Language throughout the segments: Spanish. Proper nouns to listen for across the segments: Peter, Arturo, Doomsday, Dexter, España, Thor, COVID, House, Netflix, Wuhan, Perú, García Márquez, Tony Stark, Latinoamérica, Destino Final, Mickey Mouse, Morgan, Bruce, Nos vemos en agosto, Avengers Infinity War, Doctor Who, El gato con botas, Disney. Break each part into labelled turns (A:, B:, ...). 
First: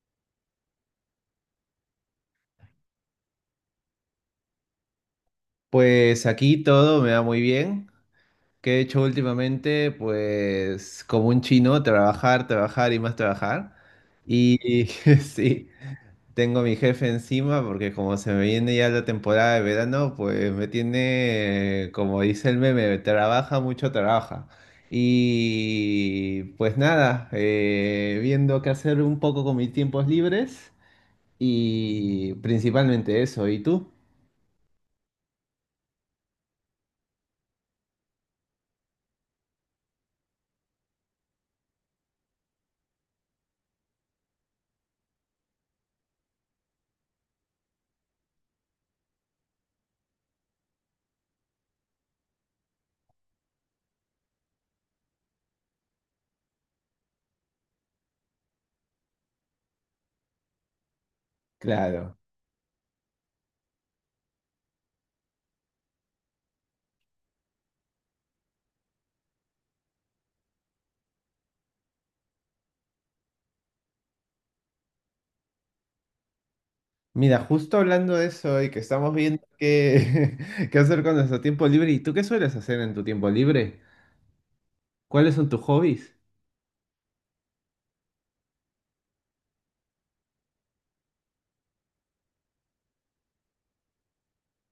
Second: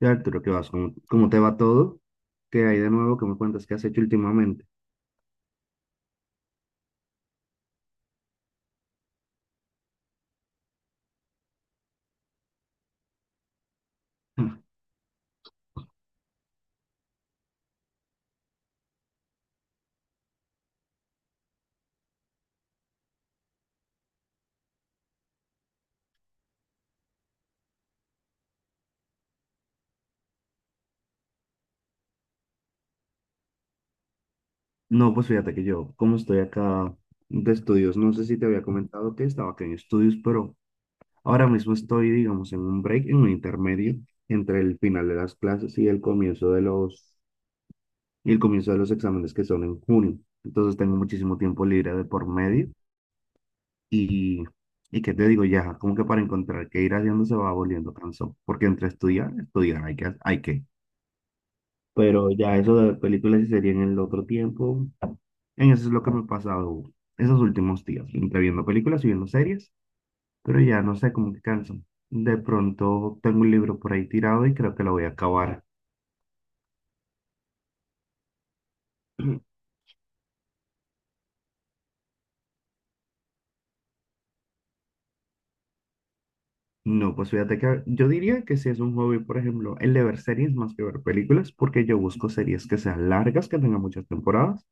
A: Y Arturo, ¿qué vas? ¿¿Cómo te va todo? ¿Qué hay de nuevo? ¿Qué me cuentas? ¿Qué has hecho últimamente?
B: Pues aquí todo me va muy bien. ¿Qué he hecho últimamente? Pues como un chino, trabajar, trabajar y más trabajar.
A: Ah,
B: Y sí, tengo a mi jefe encima porque como se me viene ya la temporada de verano, pues me tiene, como dice el meme, trabaja mucho, trabaja. Y pues nada, viendo qué hacer un poco con mis tiempos libres y principalmente eso. ¿Y tú?
A: no, pues fíjate que yo, como estoy acá de estudios, no sé si te había comentado que estaba acá en estudios, pero ahora mismo estoy, digamos, en un break, en un intermedio entre el final de las clases y el comienzo de los, y el comienzo de los exámenes que son en junio. Entonces tengo muchísimo tiempo libre de por medio y, y qué te digo, ya, como que para encontrar qué ir haciendo se va volviendo cansón, porque entre estudiar, estudiar, hay que, hay que.
B: Claro.
A: Pero ya eso de películas y series en el otro tiempo, en eso es lo que me ha pasado esos últimos días, entre viendo películas y viendo series, pero ya no sé cómo que canso. De pronto tengo un libro por ahí tirado y creo que lo voy a acabar.
B: Mira, justo hablando de eso y que estamos viendo qué, qué hacer con nuestro tiempo libre, ¿y tú qué sueles hacer en tu tiempo libre? ¿Cuáles son tus hobbies?
A: No, pues fíjate que yo diría que si es un hobby, por ejemplo, el de ver series más que ver películas, porque yo busco series que sean largas, que tengan muchas temporadas,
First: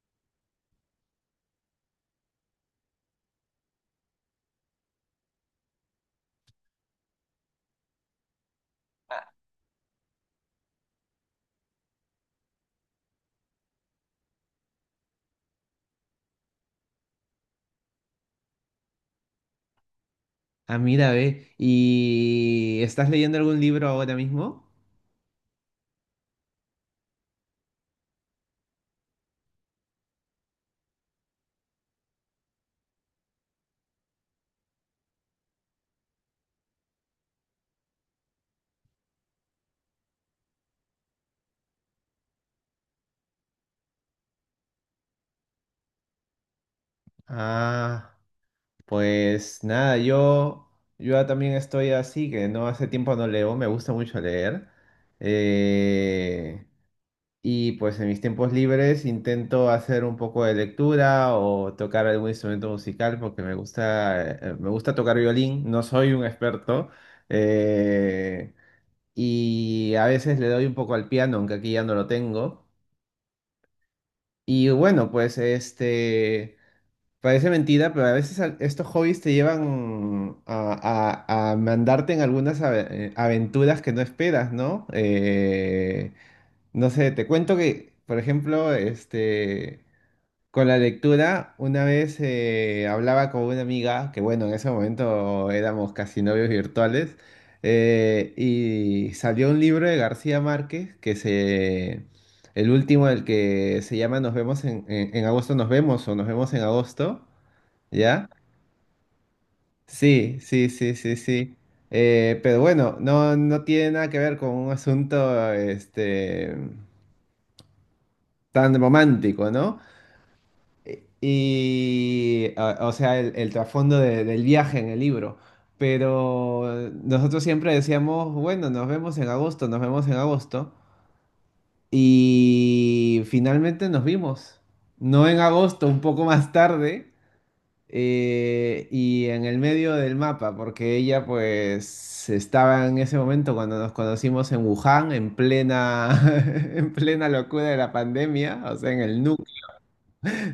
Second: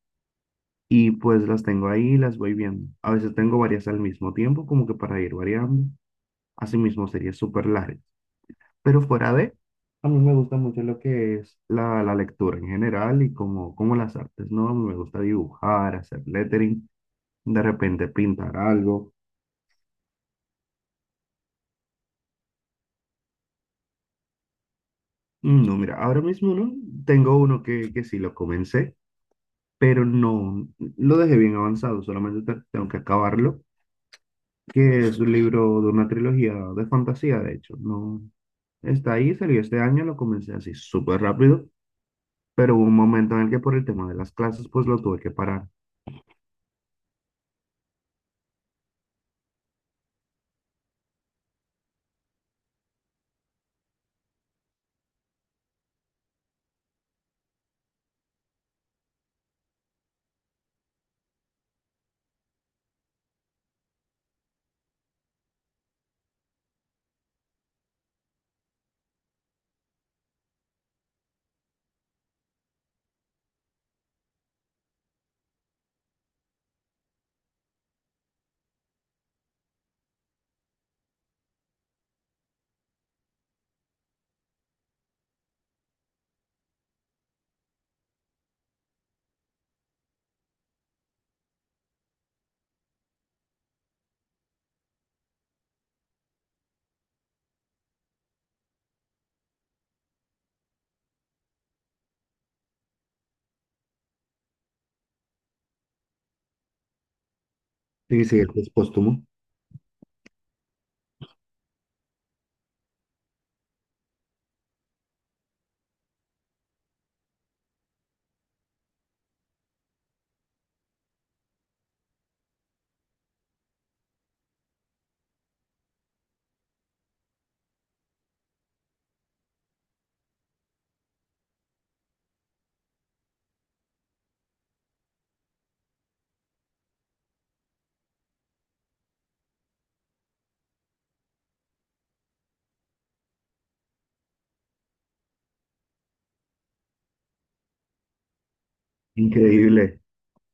A: y pues las tengo ahí y las voy viendo. A veces tengo varias al mismo tiempo, como que para ir variando. Asimismo, series súper largas. Pero fuera de, a mí me gusta mucho lo que es la, la lectura en general y como, como las artes, ¿no? A mí me gusta dibujar, hacer lettering, de repente pintar algo.
B: Ah, mira, ve, ¿y estás leyendo algún libro ahora mismo?
A: Mm, no, mira, ahora mismo no, tengo uno que sí lo comencé, pero no, lo dejé bien avanzado, solamente tengo que acabarlo, que es un libro de una trilogía de fantasía, de hecho, no, está ahí, salió este año, lo comencé así súper rápido, pero hubo un momento en el que por el tema de las clases, pues lo tuve que parar.
B: Ah, pues nada, yo también estoy así, que no hace tiempo no leo, me gusta mucho leer. Eh, Y pues en mis tiempos libres intento hacer un poco de lectura o tocar algún instrumento musical porque me gusta tocar violín, no soy un experto. eh, y a veces le doy un poco al piano, aunque aquí ya no lo tengo. Y bueno, parece mentira, pero a veces estos hobbies te llevan a mandarte en algunas aventuras que no esperas, ¿no? No sé, te cuento que, por ejemplo, con la lectura, una vez hablaba con una amiga, que bueno, en ese momento éramos casi novios virtuales, y salió un libro de García Márquez, el último, el que se llama Nos vemos en, en agosto, nos vemos o nos vemos en agosto,
A: Sí,
B: ¿ya?
A: sí, este es póstumo.
B: Sí, sí, sí, sí, sí. Pero bueno, no, no tiene nada que ver con un asunto, tan romántico, ¿no? Y, o sea, el trasfondo del viaje en el libro. Pero nosotros siempre decíamos, bueno, nos vemos en agosto, nos vemos en agosto. Y finalmente nos vimos. No en agosto, un poco más tarde. Y en el medio del mapa, porque ella pues estaba en ese momento cuando nos conocimos en Wuhan, en plena, en plena locura de la pandemia, o sea, en el
A: Increíble.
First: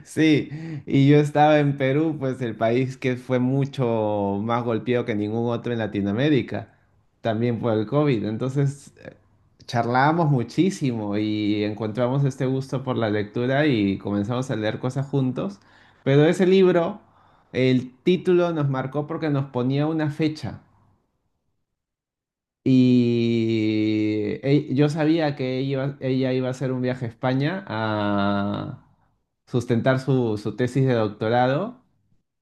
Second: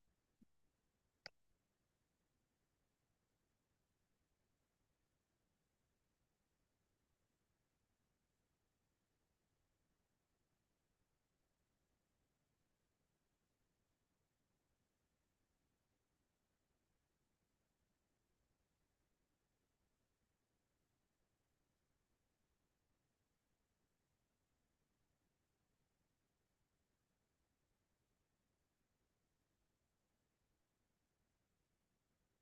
B: sí, y yo estaba en Perú, pues el país que fue mucho más golpeado que ningún otro en Latinoamérica, también por el COVID. Entonces charlábamos muchísimo y encontramos este gusto por la lectura y comenzamos a leer cosas juntos. Pero ese libro, el título nos marcó porque nos ponía una fecha. Y yo sabía que ella iba a hacer un viaje a España a sustentar su, su tesis de doctorado.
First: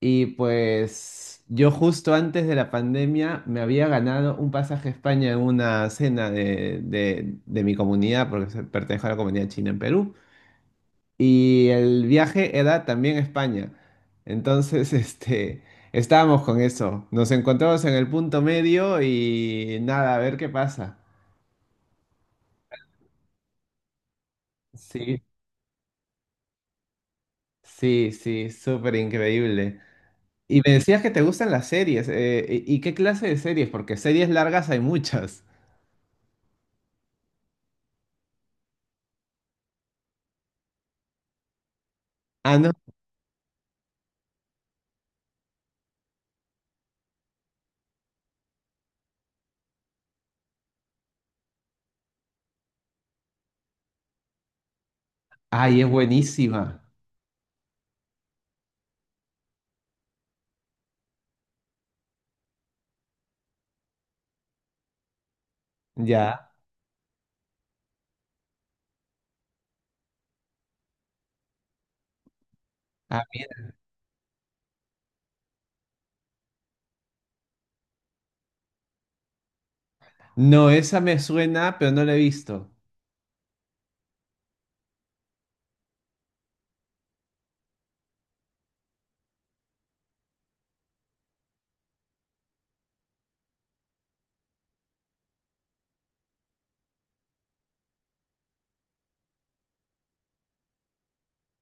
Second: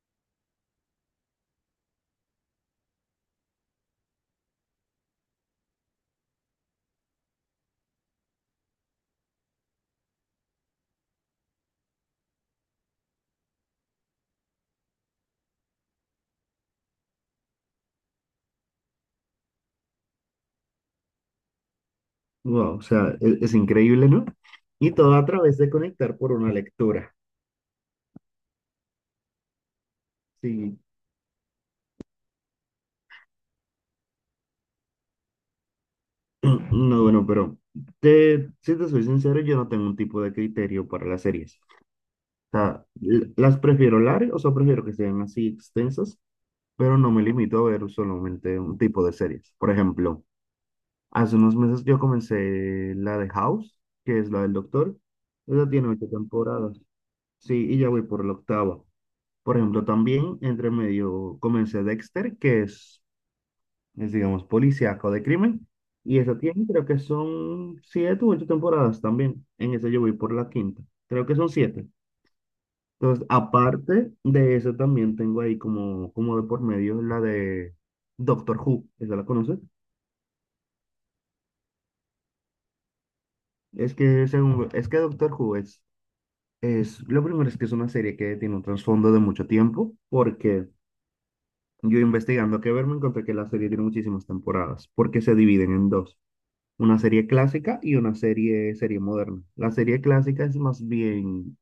B: Y pues yo justo antes de la pandemia me había ganado un pasaje a España en una cena de mi comunidad, pertenezco a la comunidad china en Perú. Y el viaje era también a España. Entonces, este... Estábamos con eso. Nos encontramos en el punto medio y nada, a ver qué pasa.
A: Wow, o sea, increíble, ¿no? Y todo
B: Sí,
A: a través de conectar por una lectura.
B: sí, sí, súper increíble. Y me
A: Sí.
B: decías que te gustan las series. ¿Y qué clase de series? Porque series largas hay muchas.
A: No, bueno, pero te, si te soy sincero, yo no tengo un tipo de criterio para las series.
B: Ah,
A: O
B: no.
A: sea, las prefiero largas, o sea, prefiero que sean así extensas, pero no me limito a ver solamente un tipo de series. Por ejemplo, hace unos meses yo comencé la de House, que es la del doctor. Esa
B: Ay, es
A: tiene ocho temporadas.
B: buenísima.
A: Sí, y ya voy por la octava. Por ejemplo, también entre medio comencé Dexter, que es, digamos, policíaco de crimen, y esa
B: Ya.
A: tiene, creo que son siete u ocho temporadas también. En esa yo voy por la quinta, creo que son siete.
B: Ah,
A: Entonces,
B: mira.
A: aparte de eso, también tengo ahí como, como de por medio la de Doctor Who, ¿esa la conoces?
B: No, esa me suena, pero no la he visto.
A: Es que, según, es que Doctor Who es, lo primero es que es una serie que tiene un trasfondo de mucho tiempo, porque yo investigando que ver me encontré que la serie tiene muchísimas temporadas, porque se dividen en dos, una serie clásica y una serie, serie moderna. La serie clásica es más bien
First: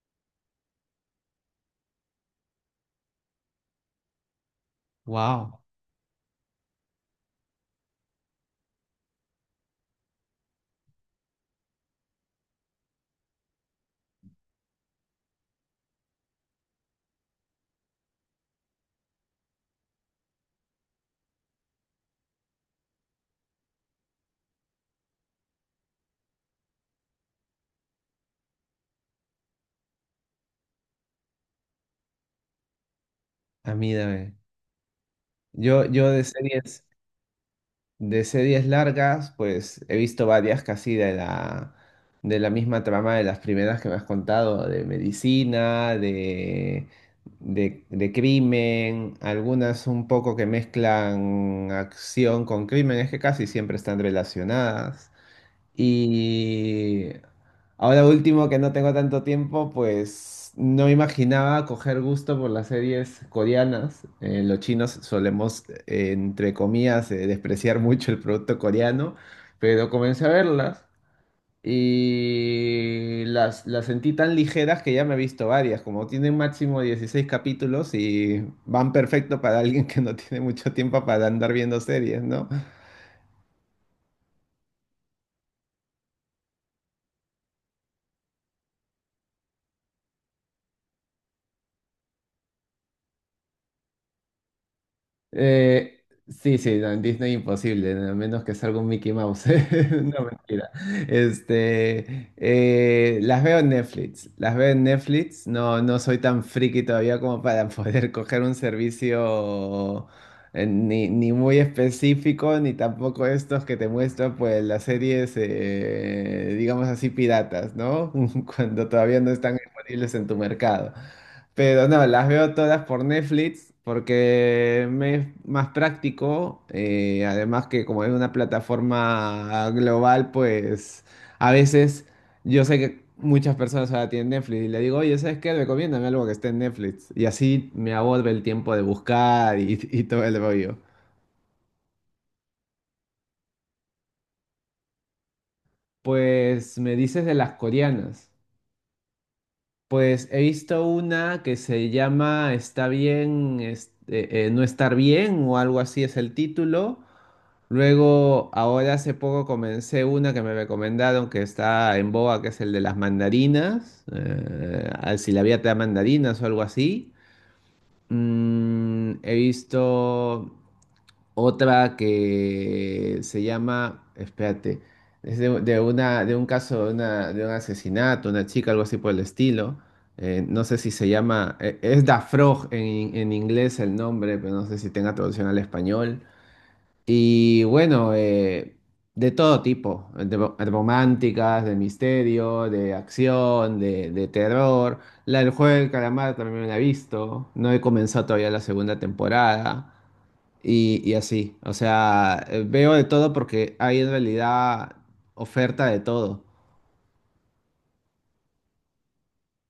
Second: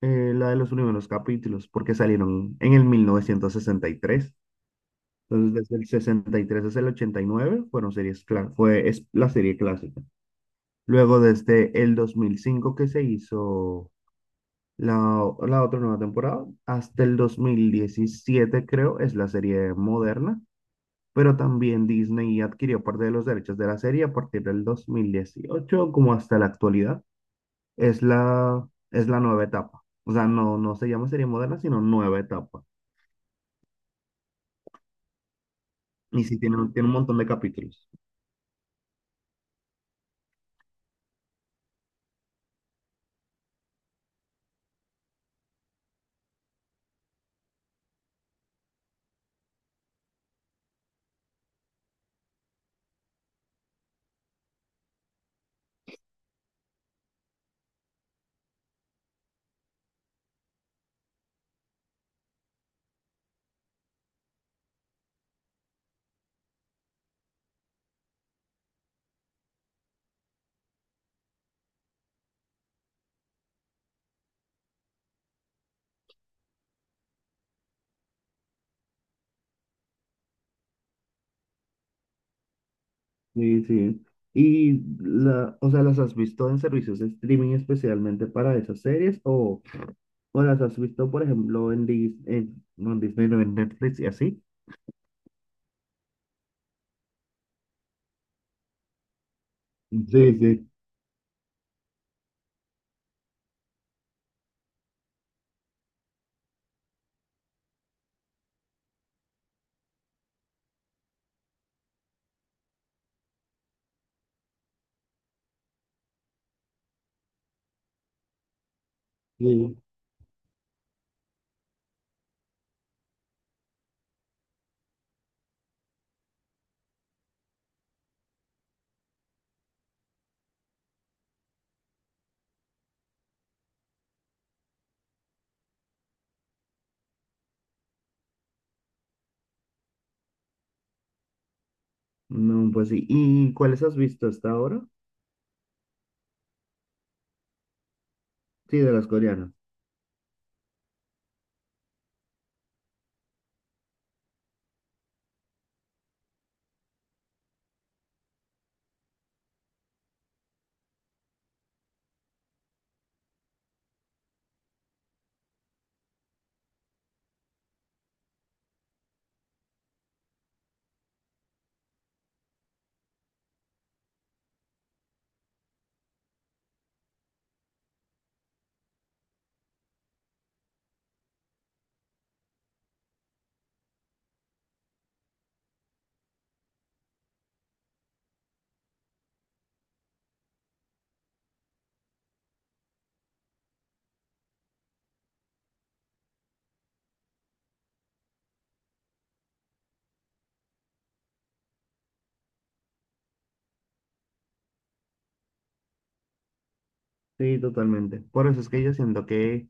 A: la de los primeros capítulos, porque salieron en el 1963.
B: Wow.
A: Entonces, desde el 63 hasta el 89 fueron series cla- fue es la serie clásica. Luego, desde el 2005 que se hizo la otra nueva temporada, hasta el 2017 creo, es la serie moderna. Pero también Disney adquirió parte de los derechos de la serie a partir del 2018 como hasta la actualidad. Es la nueva etapa. O sea, no, no se llama serie moderna, sino nueva etapa.
B: A mí dame. Yo
A: Y
B: de
A: sí, tiene,
B: series.
A: tiene un montón de capítulos.
B: De series largas, pues he visto varias casi de la misma trama de las primeras que me has contado, de medicina, de crimen, algunas un poco que mezclan acción con crimen, es que casi siempre están relacionadas. Y ahora último, que no tengo tanto tiempo, pues no me imaginaba coger gusto por las series coreanas. Los chinos solemos, entre comillas, despreciar mucho el producto coreano, pero comencé a verlas y las sentí tan ligeras que ya me he visto varias. Como tienen máximo 16 capítulos y van perfecto para alguien que no tiene mucho tiempo para andar viendo series, ¿no?
A: Sí, sí. Y, la, o sea, ¿las has visto en servicios de streaming especialmente para esas series? O las has visto, por ejemplo, en, Disney, no, en Netflix y así?
B: Sí, sí, no, en Disney imposible, a menos que salga un Mickey Mouse. No,
A: Sí, sí,
B: mentira. Las veo en Netflix, las veo en Netflix. No, no soy tan friki todavía como para poder coger un servicio ni, ni muy específico, ni tampoco estos que te muestran pues las series, digamos así, piratas, ¿no? Cuando todavía no están
A: sí.
B: disponibles en tu mercado. Pero no, las veo todas por Netflix porque me es más práctico. Además que como es una plataforma global, pues a veces yo sé que muchas personas ahora tienen Netflix y le digo, oye, ¿sabes qué? Recomiéndame algo que esté en Netflix. Y así me ahorro el tiempo de buscar y, y todo el rollo.
A: No, pues sí. ¿Y cuáles has visto hasta ahora?
B: Pues me dices de las coreanas.
A: Sí, de las coreanas.
B: Pues he visto una que se llama Está bien, no estar bien o algo así es el título. Luego, ahora hace poco comencé una que me recomendaron que está en boga, que es el de las mandarinas, al si la vida te da mandarinas o algo así. Mm, he visto otra que se llama, espérate, es de una, de un caso, de, de un asesinato, una chica, algo así por el estilo. No sé si se llama, es Da Frog en inglés el nombre, pero no sé si tenga traducción al español. Y bueno, de todo tipo, de románticas, de misterio, de acción, de terror. La del juego del calamar también la he visto. No he comenzado todavía la segunda temporada. Y así, o sea, veo de todo porque hay en realidad oferta de todo.
A: Sí, totalmente. Por eso es que yo siento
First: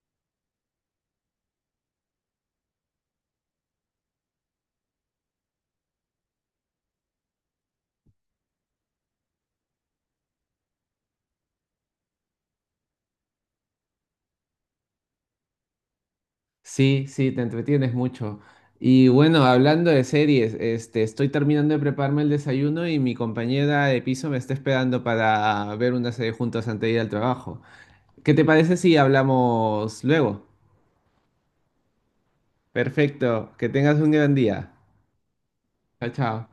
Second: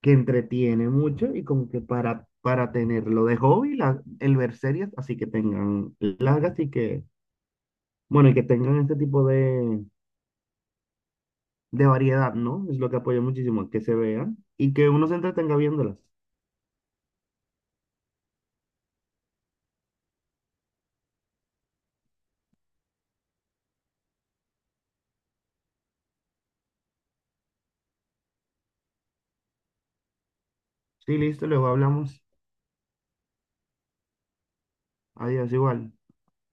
A: que entretiene mucho y como que para tenerlo de hobby, el ver series, así que tengan largas y que, bueno, y que tengan este tipo de variedad, ¿no? Es lo que apoya muchísimo, que se vean y que uno se entretenga viéndolas.
B: Sí, sí, te entretienes mucho. Y bueno, hablando de series, estoy terminando de prepararme el desayuno y mi compañera de piso me está esperando para ver una serie juntos antes de ir al trabajo. ¿Qué te parece si hablamos luego?
A: Sí, listo, luego hablamos.
B: Perfecto, que tengas un gran día.
A: Adiós, igual.
B: Chao, chao.